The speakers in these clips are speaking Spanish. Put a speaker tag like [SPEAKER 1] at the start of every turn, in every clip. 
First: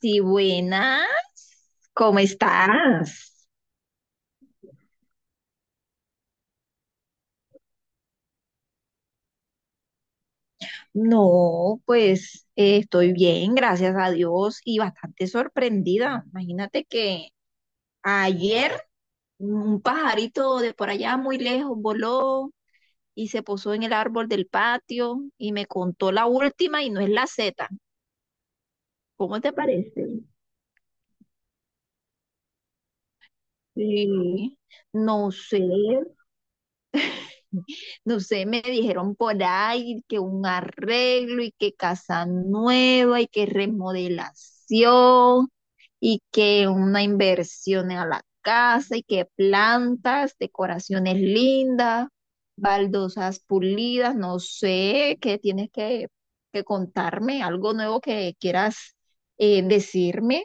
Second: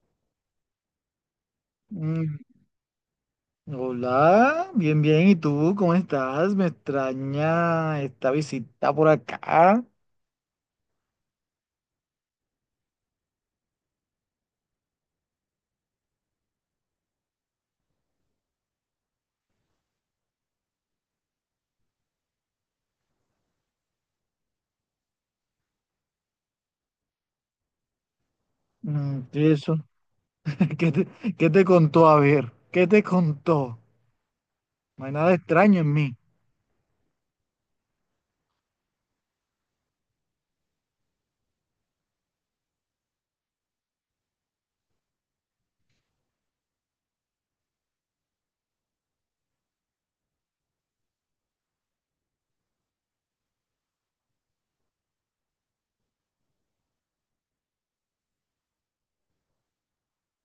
[SPEAKER 1] Sí, buenas. ¿Cómo
[SPEAKER 2] Mm.
[SPEAKER 1] estás?
[SPEAKER 2] Hola, bien, bien. ¿Y tú cómo estás? Me extraña esta visita por acá.
[SPEAKER 1] No, pues estoy bien, gracias a Dios y bastante sorprendida. Imagínate que ayer un pajarito de por allá muy lejos voló y se posó en el árbol del patio y me contó la última y no es la Z.
[SPEAKER 2] Mm,
[SPEAKER 1] ¿Cómo
[SPEAKER 2] ¿y
[SPEAKER 1] te
[SPEAKER 2] eso?
[SPEAKER 1] parece?
[SPEAKER 2] ¿Qué te, qué te contó? A ver, ¿qué te contó?
[SPEAKER 1] Sí,
[SPEAKER 2] No hay
[SPEAKER 1] no
[SPEAKER 2] nada
[SPEAKER 1] sé,
[SPEAKER 2] extraño en mí.
[SPEAKER 1] no sé, me dijeron por ahí que un arreglo y que casa nueva y que remodelación y que una inversión a la casa y que plantas, decoraciones lindas, baldosas pulidas, no sé, que contarme, algo nuevo que quieras decirme.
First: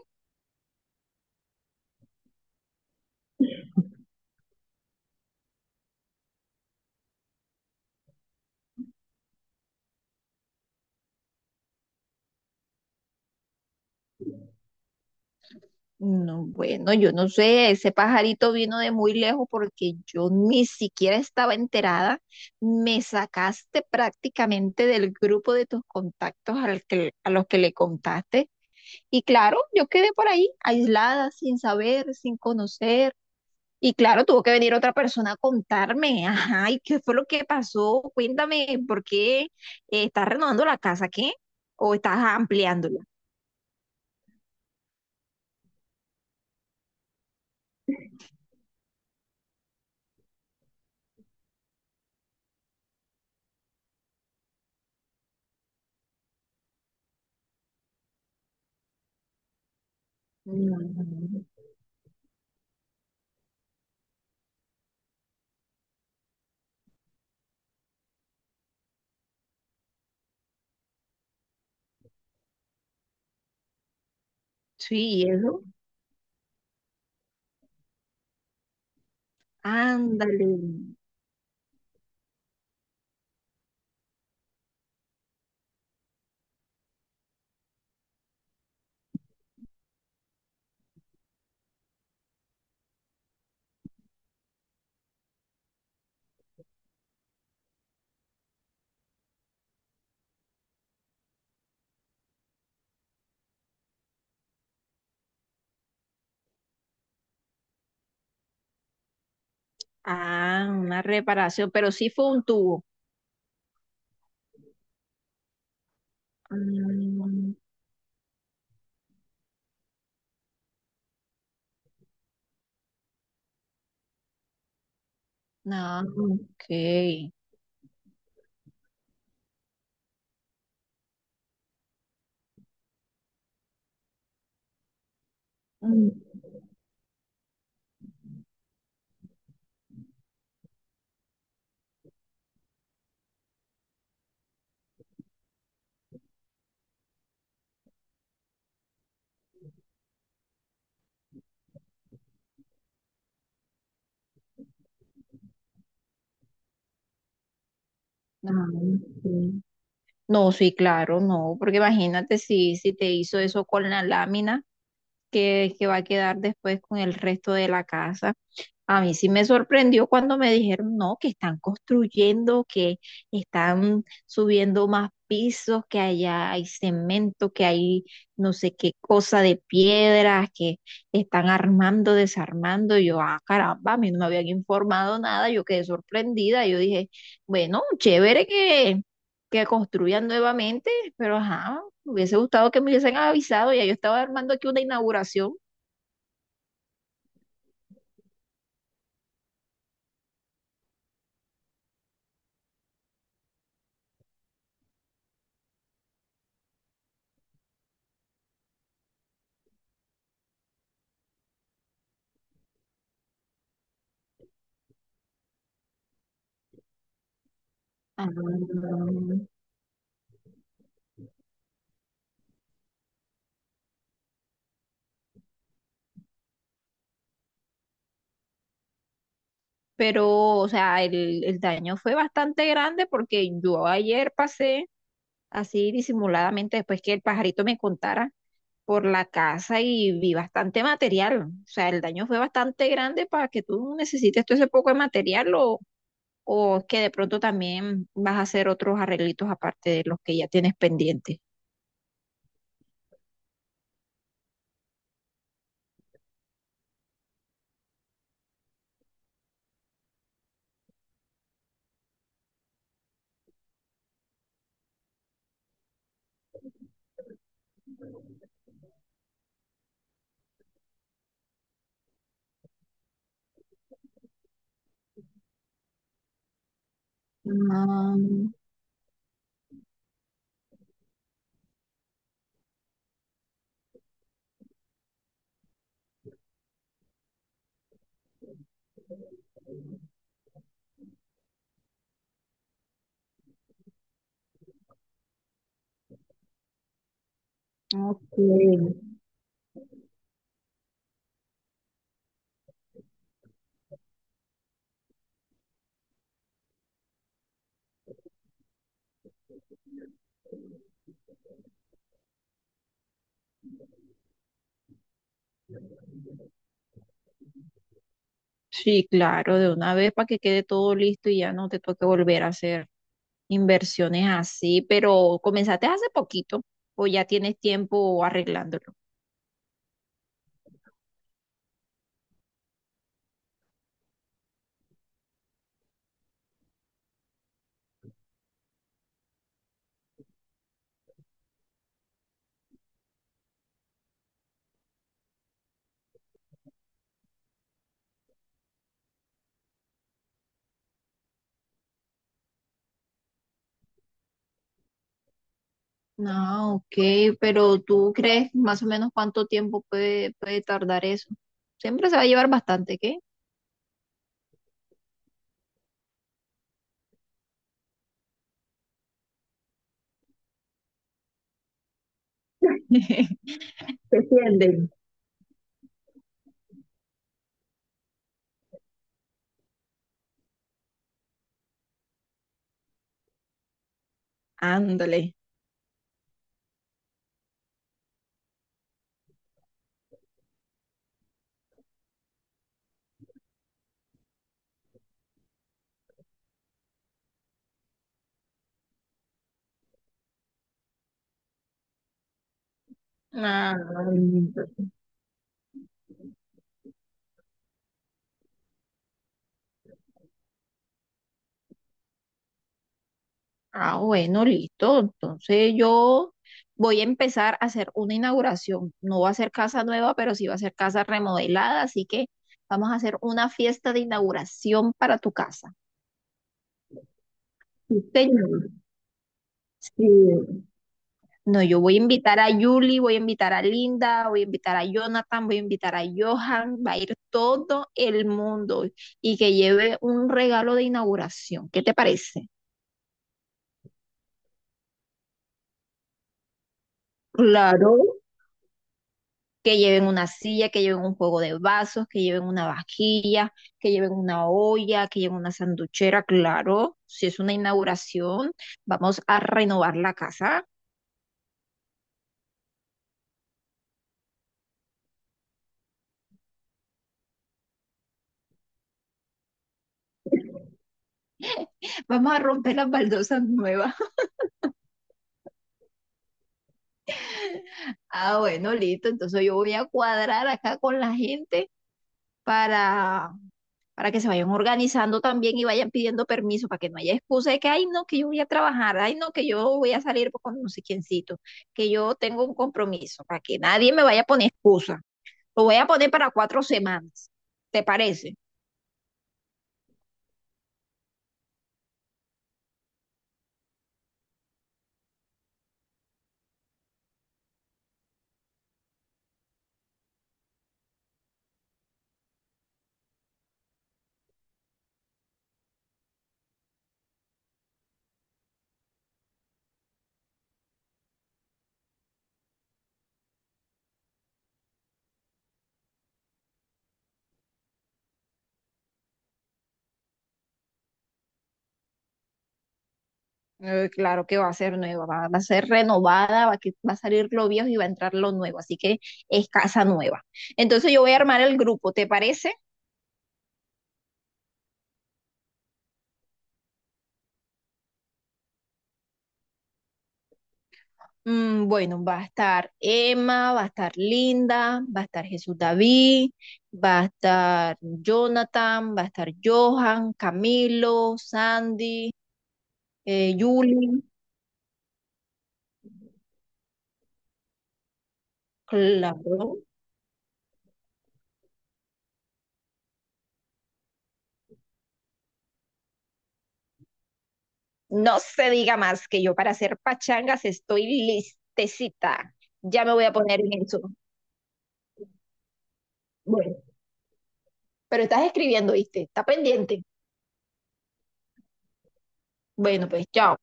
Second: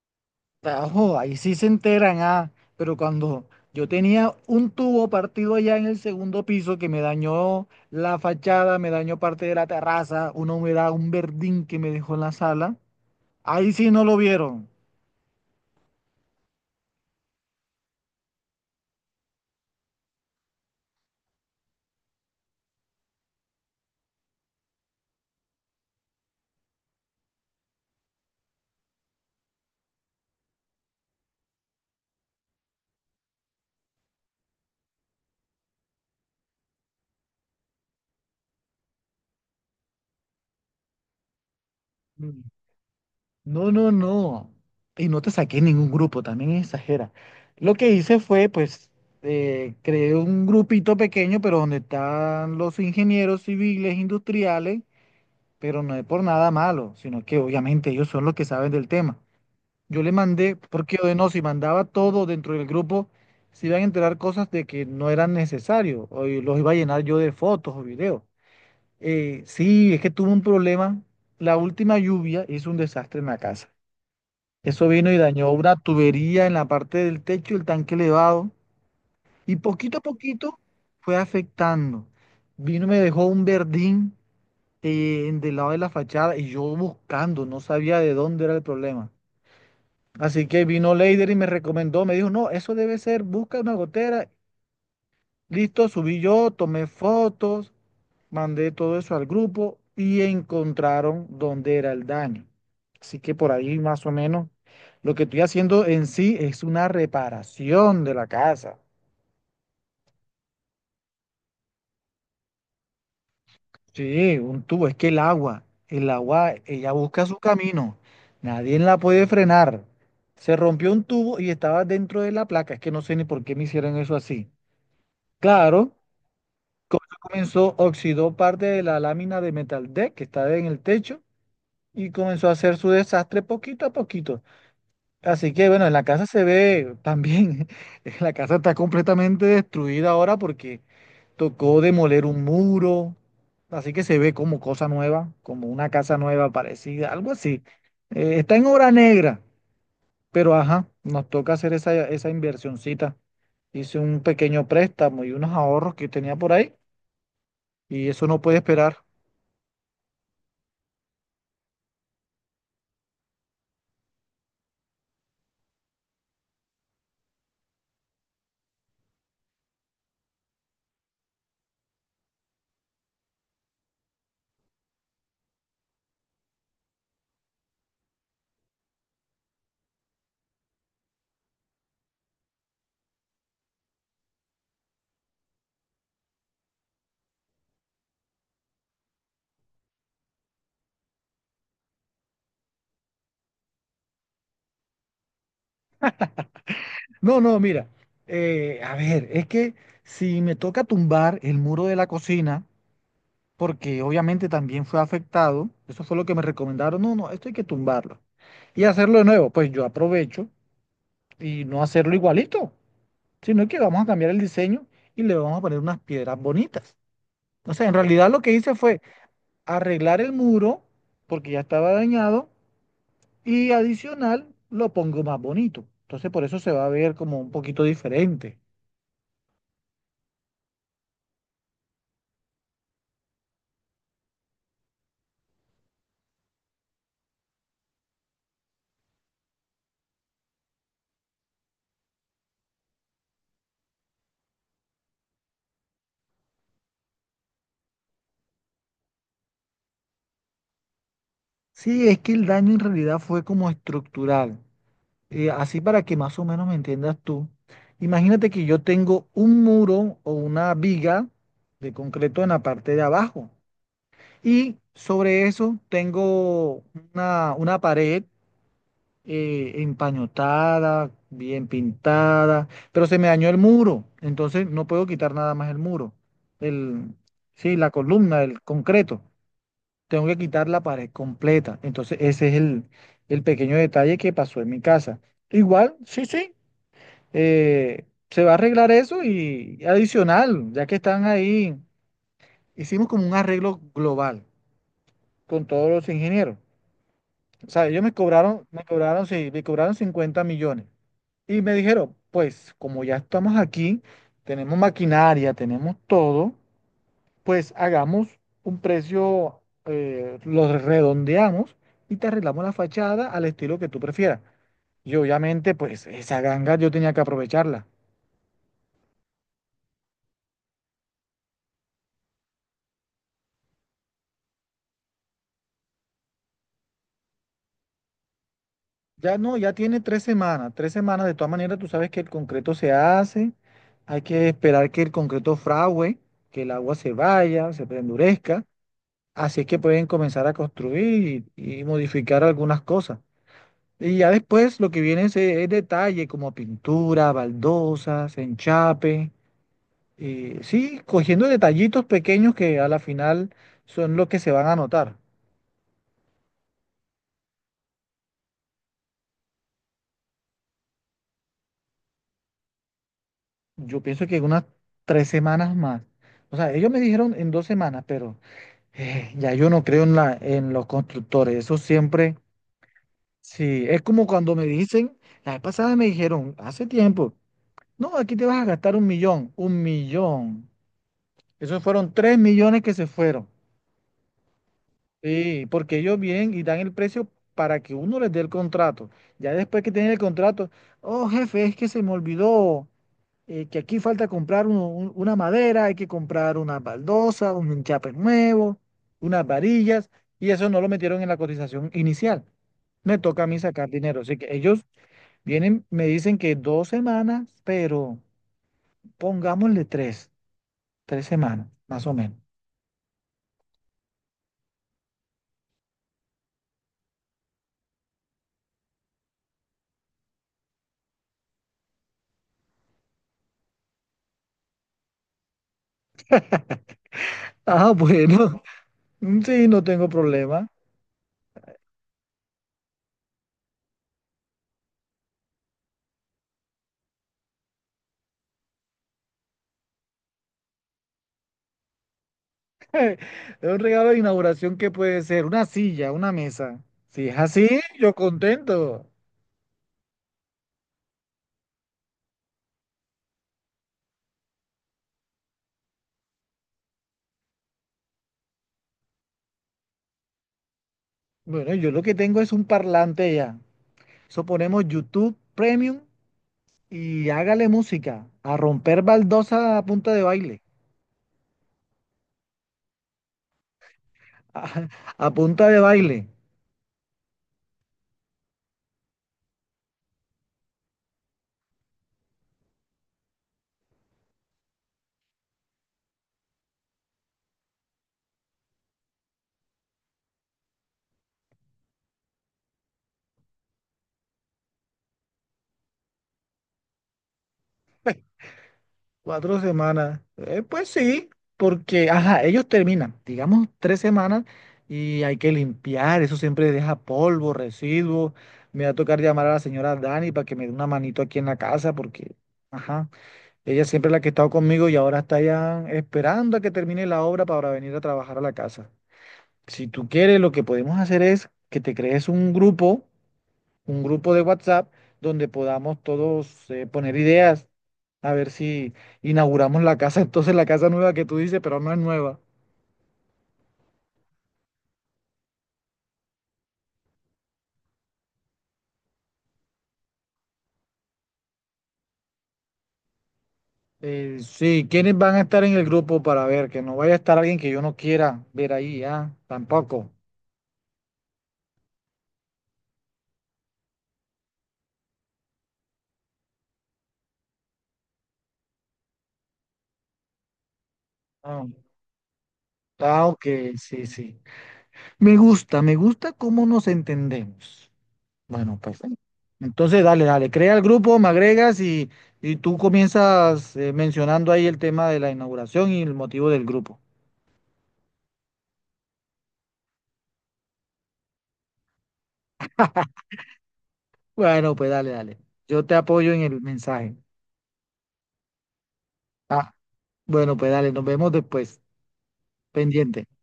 [SPEAKER 2] Tajo, ahí sí se enteran, ah. Pero cuando yo tenía un tubo partido allá en el segundo piso que me dañó la fachada, me dañó parte de la terraza, una humedad, un verdín que me dejó en la sala, ahí sí no lo vieron.
[SPEAKER 1] No, bueno, yo no sé, ese pajarito vino de muy lejos porque yo ni siquiera estaba enterada. Me sacaste prácticamente del grupo de tus contactos a los que le contaste. Y claro, yo quedé por ahí, aislada, sin saber, sin conocer. Y claro, tuvo que venir otra persona a contarme. Ajá, ¿y qué fue lo que pasó? Cuéntame, ¿por qué estás renovando la casa, qué? ¿O estás
[SPEAKER 2] Mm.
[SPEAKER 1] ampliándola?
[SPEAKER 2] No, no, no. Y no te saqué ningún grupo, también exagera. Lo que hice fue, pues, creé un grupito pequeño, pero donde están los ingenieros civiles, industriales, pero no es por nada malo, sino que obviamente ellos son los que saben del tema. Yo le mandé, porque de no, si
[SPEAKER 1] Mm,
[SPEAKER 2] mandaba todo dentro del grupo, se iban a enterar cosas de que no eran necesarios, o y los iba a llenar yo de fotos o videos. Sí, es que tuve un problema. La última lluvia hizo un desastre en la casa. Eso
[SPEAKER 1] sí,
[SPEAKER 2] vino y
[SPEAKER 1] ¿y
[SPEAKER 2] dañó
[SPEAKER 1] eso?
[SPEAKER 2] una tubería en la parte del techo, el tanque elevado, y poquito a
[SPEAKER 1] Ándale.
[SPEAKER 2] poquito fue afectando. Vino y me dejó un verdín del lado de la fachada y yo buscando, no sabía de dónde era el problema. Así que vino Leider y me recomendó, me dijo, no, eso debe ser, busca una gotera. Listo, subí yo, tomé fotos, mandé todo eso al grupo y encontraron dónde era el daño. Así que por ahí más o menos lo que estoy haciendo en sí es una reparación de la casa.
[SPEAKER 1] Ah, una reparación, pero sí fue un tubo.
[SPEAKER 2] Sí, un tubo, es que el agua, ella busca su
[SPEAKER 1] Mm,
[SPEAKER 2] camino, nadie la puede frenar. Se rompió un tubo y estaba dentro de la placa, es que no sé ni por qué me hicieron eso así. Claro,
[SPEAKER 1] no, ok.
[SPEAKER 2] comenzó, oxidó parte de la lámina de metal deck que estaba en el techo y comenzó a hacer su desastre poquito a poquito. Así que bueno, en la
[SPEAKER 1] Mm,
[SPEAKER 2] casa se ve también, la casa está completamente destruida ahora porque tocó demoler un muro, así que se ve como cosa nueva, como una casa nueva parecida, algo así. Está en obra negra, pero ajá, nos toca hacer esa inversioncita. Hice un pequeño préstamo y unos ahorros que tenía por ahí y eso no puede
[SPEAKER 1] no,
[SPEAKER 2] esperar.
[SPEAKER 1] ok. No, sí, claro, no, porque imagínate si te hizo eso con la lámina que va a quedar después con el resto de la casa. A mí sí me sorprendió cuando me dijeron, no, que están construyendo, que están subiendo más pisos, que allá hay cemento, que hay no sé qué cosa de piedras, que están armando, desarmando. Y yo, ah, caramba, a mí no me habían informado nada, yo quedé sorprendida. Yo dije, bueno, chévere que construyan nuevamente, pero ajá, me hubiese gustado que me hubiesen avisado, ya yo estaba armando aquí una inauguración.
[SPEAKER 2] No, no, mira, a ver, es que si me toca tumbar el muro de la cocina, porque obviamente también fue afectado. Eso fue lo que me recomendaron. No, no, esto hay que tumbarlo y hacerlo de nuevo. Pues yo aprovecho y no hacerlo igualito, sino que vamos a cambiar el diseño y le vamos a poner unas piedras bonitas. O sea, en
[SPEAKER 1] Ah,
[SPEAKER 2] realidad lo que hice fue arreglar el muro porque ya estaba dañado y adicional lo pongo más bonito. Entonces por eso se va a ver como un poquito diferente.
[SPEAKER 1] pero o sea, el daño fue bastante grande porque yo ayer pasé así disimuladamente después que el pajarito me contara por la casa y vi bastante material. O sea, el daño fue bastante grande para que tú necesites todo ese poco de material. Lo, o es que de pronto también vas a hacer otros arreglitos aparte de los que ya tienes pendientes.
[SPEAKER 2] Sí, es que el daño en realidad fue como estructural. Así para que más o menos me entiendas tú, imagínate que yo tengo un muro o una viga de concreto en la parte de abajo y sobre eso tengo una pared empañotada, bien pintada, pero se me dañó el muro, entonces no puedo quitar nada más el muro, el, sí, la
[SPEAKER 1] Ah,
[SPEAKER 2] columna, el concreto. Tengo que quitar la pared completa. Entonces, ese es el pequeño detalle que pasó en mi casa. Igual, sí, sí se va a arreglar eso y adicional, ya que están ahí, hicimos como un arreglo global con todos los ingenieros. O sea, ellos
[SPEAKER 1] ok.
[SPEAKER 2] me cobraron, sí, me cobraron 50 millones. Y me dijeron, pues como ya estamos aquí, tenemos maquinaria, tenemos todo, pues hagamos un precio, lo redondeamos y te arreglamos la fachada al estilo que tú prefieras. Y obviamente, pues esa ganga yo tenía que aprovecharla.
[SPEAKER 1] Sí, claro, de una vez para que quede todo listo y ya no te toque volver a hacer inversiones así, pero comenzaste hace poquito o ya tienes tiempo arreglándolo.
[SPEAKER 2] Ya no, ya tiene 3 semanas, 3 semanas. De todas maneras, tú sabes que el concreto se hace, hay que esperar que el concreto fragüe, que el agua se vaya, se endurezca. Así es que pueden comenzar a construir y modificar algunas cosas. Y ya después lo que viene es detalle como pintura, baldosas, enchape. Sí, cogiendo detallitos pequeños que a la final son los que se van a notar.
[SPEAKER 1] Ah, ok, pero ¿tú crees más o menos cuánto tiempo puede tardar eso? Siempre se va a llevar bastante, ¿qué?
[SPEAKER 2] Yo pienso que en unas 3 semanas más. O sea, ellos me dijeron en 2 semanas, pero... Ya yo no creo en en los constructores, eso siempre, sí, es
[SPEAKER 1] Se
[SPEAKER 2] como cuando me
[SPEAKER 1] tienden.
[SPEAKER 2] dicen, la vez pasada me dijeron, hace tiempo, no, aquí te vas a gastar 1 millón, 1 millón, esos fueron 3 millones que se fueron,
[SPEAKER 1] Ándale.
[SPEAKER 2] sí, porque ellos vienen y dan el precio para que uno les dé el contrato, ya después que tienen el contrato, oh jefe, es que se me olvidó, que aquí falta comprar una madera, hay que comprar unas baldosas, un enchape nuevo, unas varillas, y eso no lo metieron en la cotización inicial. Me toca a mí
[SPEAKER 1] Ah,
[SPEAKER 2] sacar dinero. Así que
[SPEAKER 1] lindo.
[SPEAKER 2] ellos vienen, me dicen que 2 semanas, pero pongámosle tres semanas, más o menos.
[SPEAKER 1] Ah, bueno, listo. Entonces yo voy a empezar a hacer una inauguración. No va a ser casa nueva, pero sí va a ser casa remodelada, así que vamos a hacer una fiesta de inauguración para tu casa.
[SPEAKER 2] Ah,
[SPEAKER 1] Sí,
[SPEAKER 2] bueno,
[SPEAKER 1] señor.
[SPEAKER 2] sí, no tengo
[SPEAKER 1] Sí.
[SPEAKER 2] problema.
[SPEAKER 1] No, yo voy a invitar a Julie, voy a invitar a Linda, voy a invitar a Jonathan, voy a invitar a Johan, va a ir todo el mundo y que lleve un regalo de inauguración. ¿Qué te parece?
[SPEAKER 2] Es un regalo de inauguración que puede ser una silla, una mesa. Si es así,
[SPEAKER 1] Claro.
[SPEAKER 2] yo contento.
[SPEAKER 1] Que lleven una silla, que lleven un juego de vasos, que lleven una vajilla, que lleven una olla, que lleven una sanduchera, claro. Si es una inauguración, vamos a renovar la casa,
[SPEAKER 2] Bueno, yo lo que tengo es un parlante ya. Eso ponemos YouTube Premium y hágale música. A romper baldosa a punta de baile.
[SPEAKER 1] vamos a romper las baldosas nuevas.
[SPEAKER 2] A, a punta de baile.
[SPEAKER 1] Ah, bueno, listo. Entonces yo voy a cuadrar acá con la gente para, para que se vayan organizando también y vayan pidiendo permiso, para que no haya excusa de que, ay, no, que yo voy a trabajar, ay, no, que yo voy a salir con no sé quiéncito, que yo tengo un compromiso, para que nadie me vaya a poner excusa. Lo voy a poner para 4 semanas, ¿te parece?
[SPEAKER 2] 4 semanas. Pues sí, porque, ajá, ellos terminan, digamos, 3 semanas y hay que limpiar. Eso siempre deja polvo, residuos. Me va a tocar llamar a la señora Dani para que me dé una manito aquí en la casa porque, ajá, ella siempre es la que ha estado conmigo y ahora está ya esperando a que termine la obra para venir a trabajar a la casa. Si tú quieres, lo que podemos hacer es que te crees un grupo de WhatsApp, donde podamos todos poner ideas, a ver si inauguramos la casa, entonces la casa nueva que tú dices, pero no es nueva.
[SPEAKER 1] Claro que va a ser nueva, va a ser renovada, va a salir lo viejo y va a entrar lo nuevo, así que es casa nueva. Entonces yo voy a armar el grupo, ¿te parece?
[SPEAKER 2] Sí, ¿quiénes van a estar en el grupo para ver? Que no vaya a estar alguien que yo no quiera ver ahí, ah, tampoco.
[SPEAKER 1] Mm, bueno, va a estar Emma, va a estar Linda, va a estar Jesús David, va a estar Jonathan, va a estar Johan, Camilo,
[SPEAKER 2] Ah,
[SPEAKER 1] Sandy,
[SPEAKER 2] ah, ok,
[SPEAKER 1] Julie.
[SPEAKER 2] sí, sí. Me gusta cómo nos entendemos. Bueno, pues, sí.
[SPEAKER 1] Claro.
[SPEAKER 2] Entonces, dale, dale, crea el grupo, me agregas y tú comienzas mencionando ahí el tema de la inauguración y el motivo del grupo.
[SPEAKER 1] No se diga más que yo para hacer pachangas estoy listecita. Ya me voy a poner en eso.
[SPEAKER 2] Bueno, pues dale, dale. Yo te apoyo en
[SPEAKER 1] Bueno,
[SPEAKER 2] el mensaje.
[SPEAKER 1] pero estás escribiendo, ¿viste? Está
[SPEAKER 2] Ah,
[SPEAKER 1] pendiente.
[SPEAKER 2] bueno, pues dale, nos vemos después.
[SPEAKER 1] Bueno, pues
[SPEAKER 2] Pendiente.
[SPEAKER 1] chao.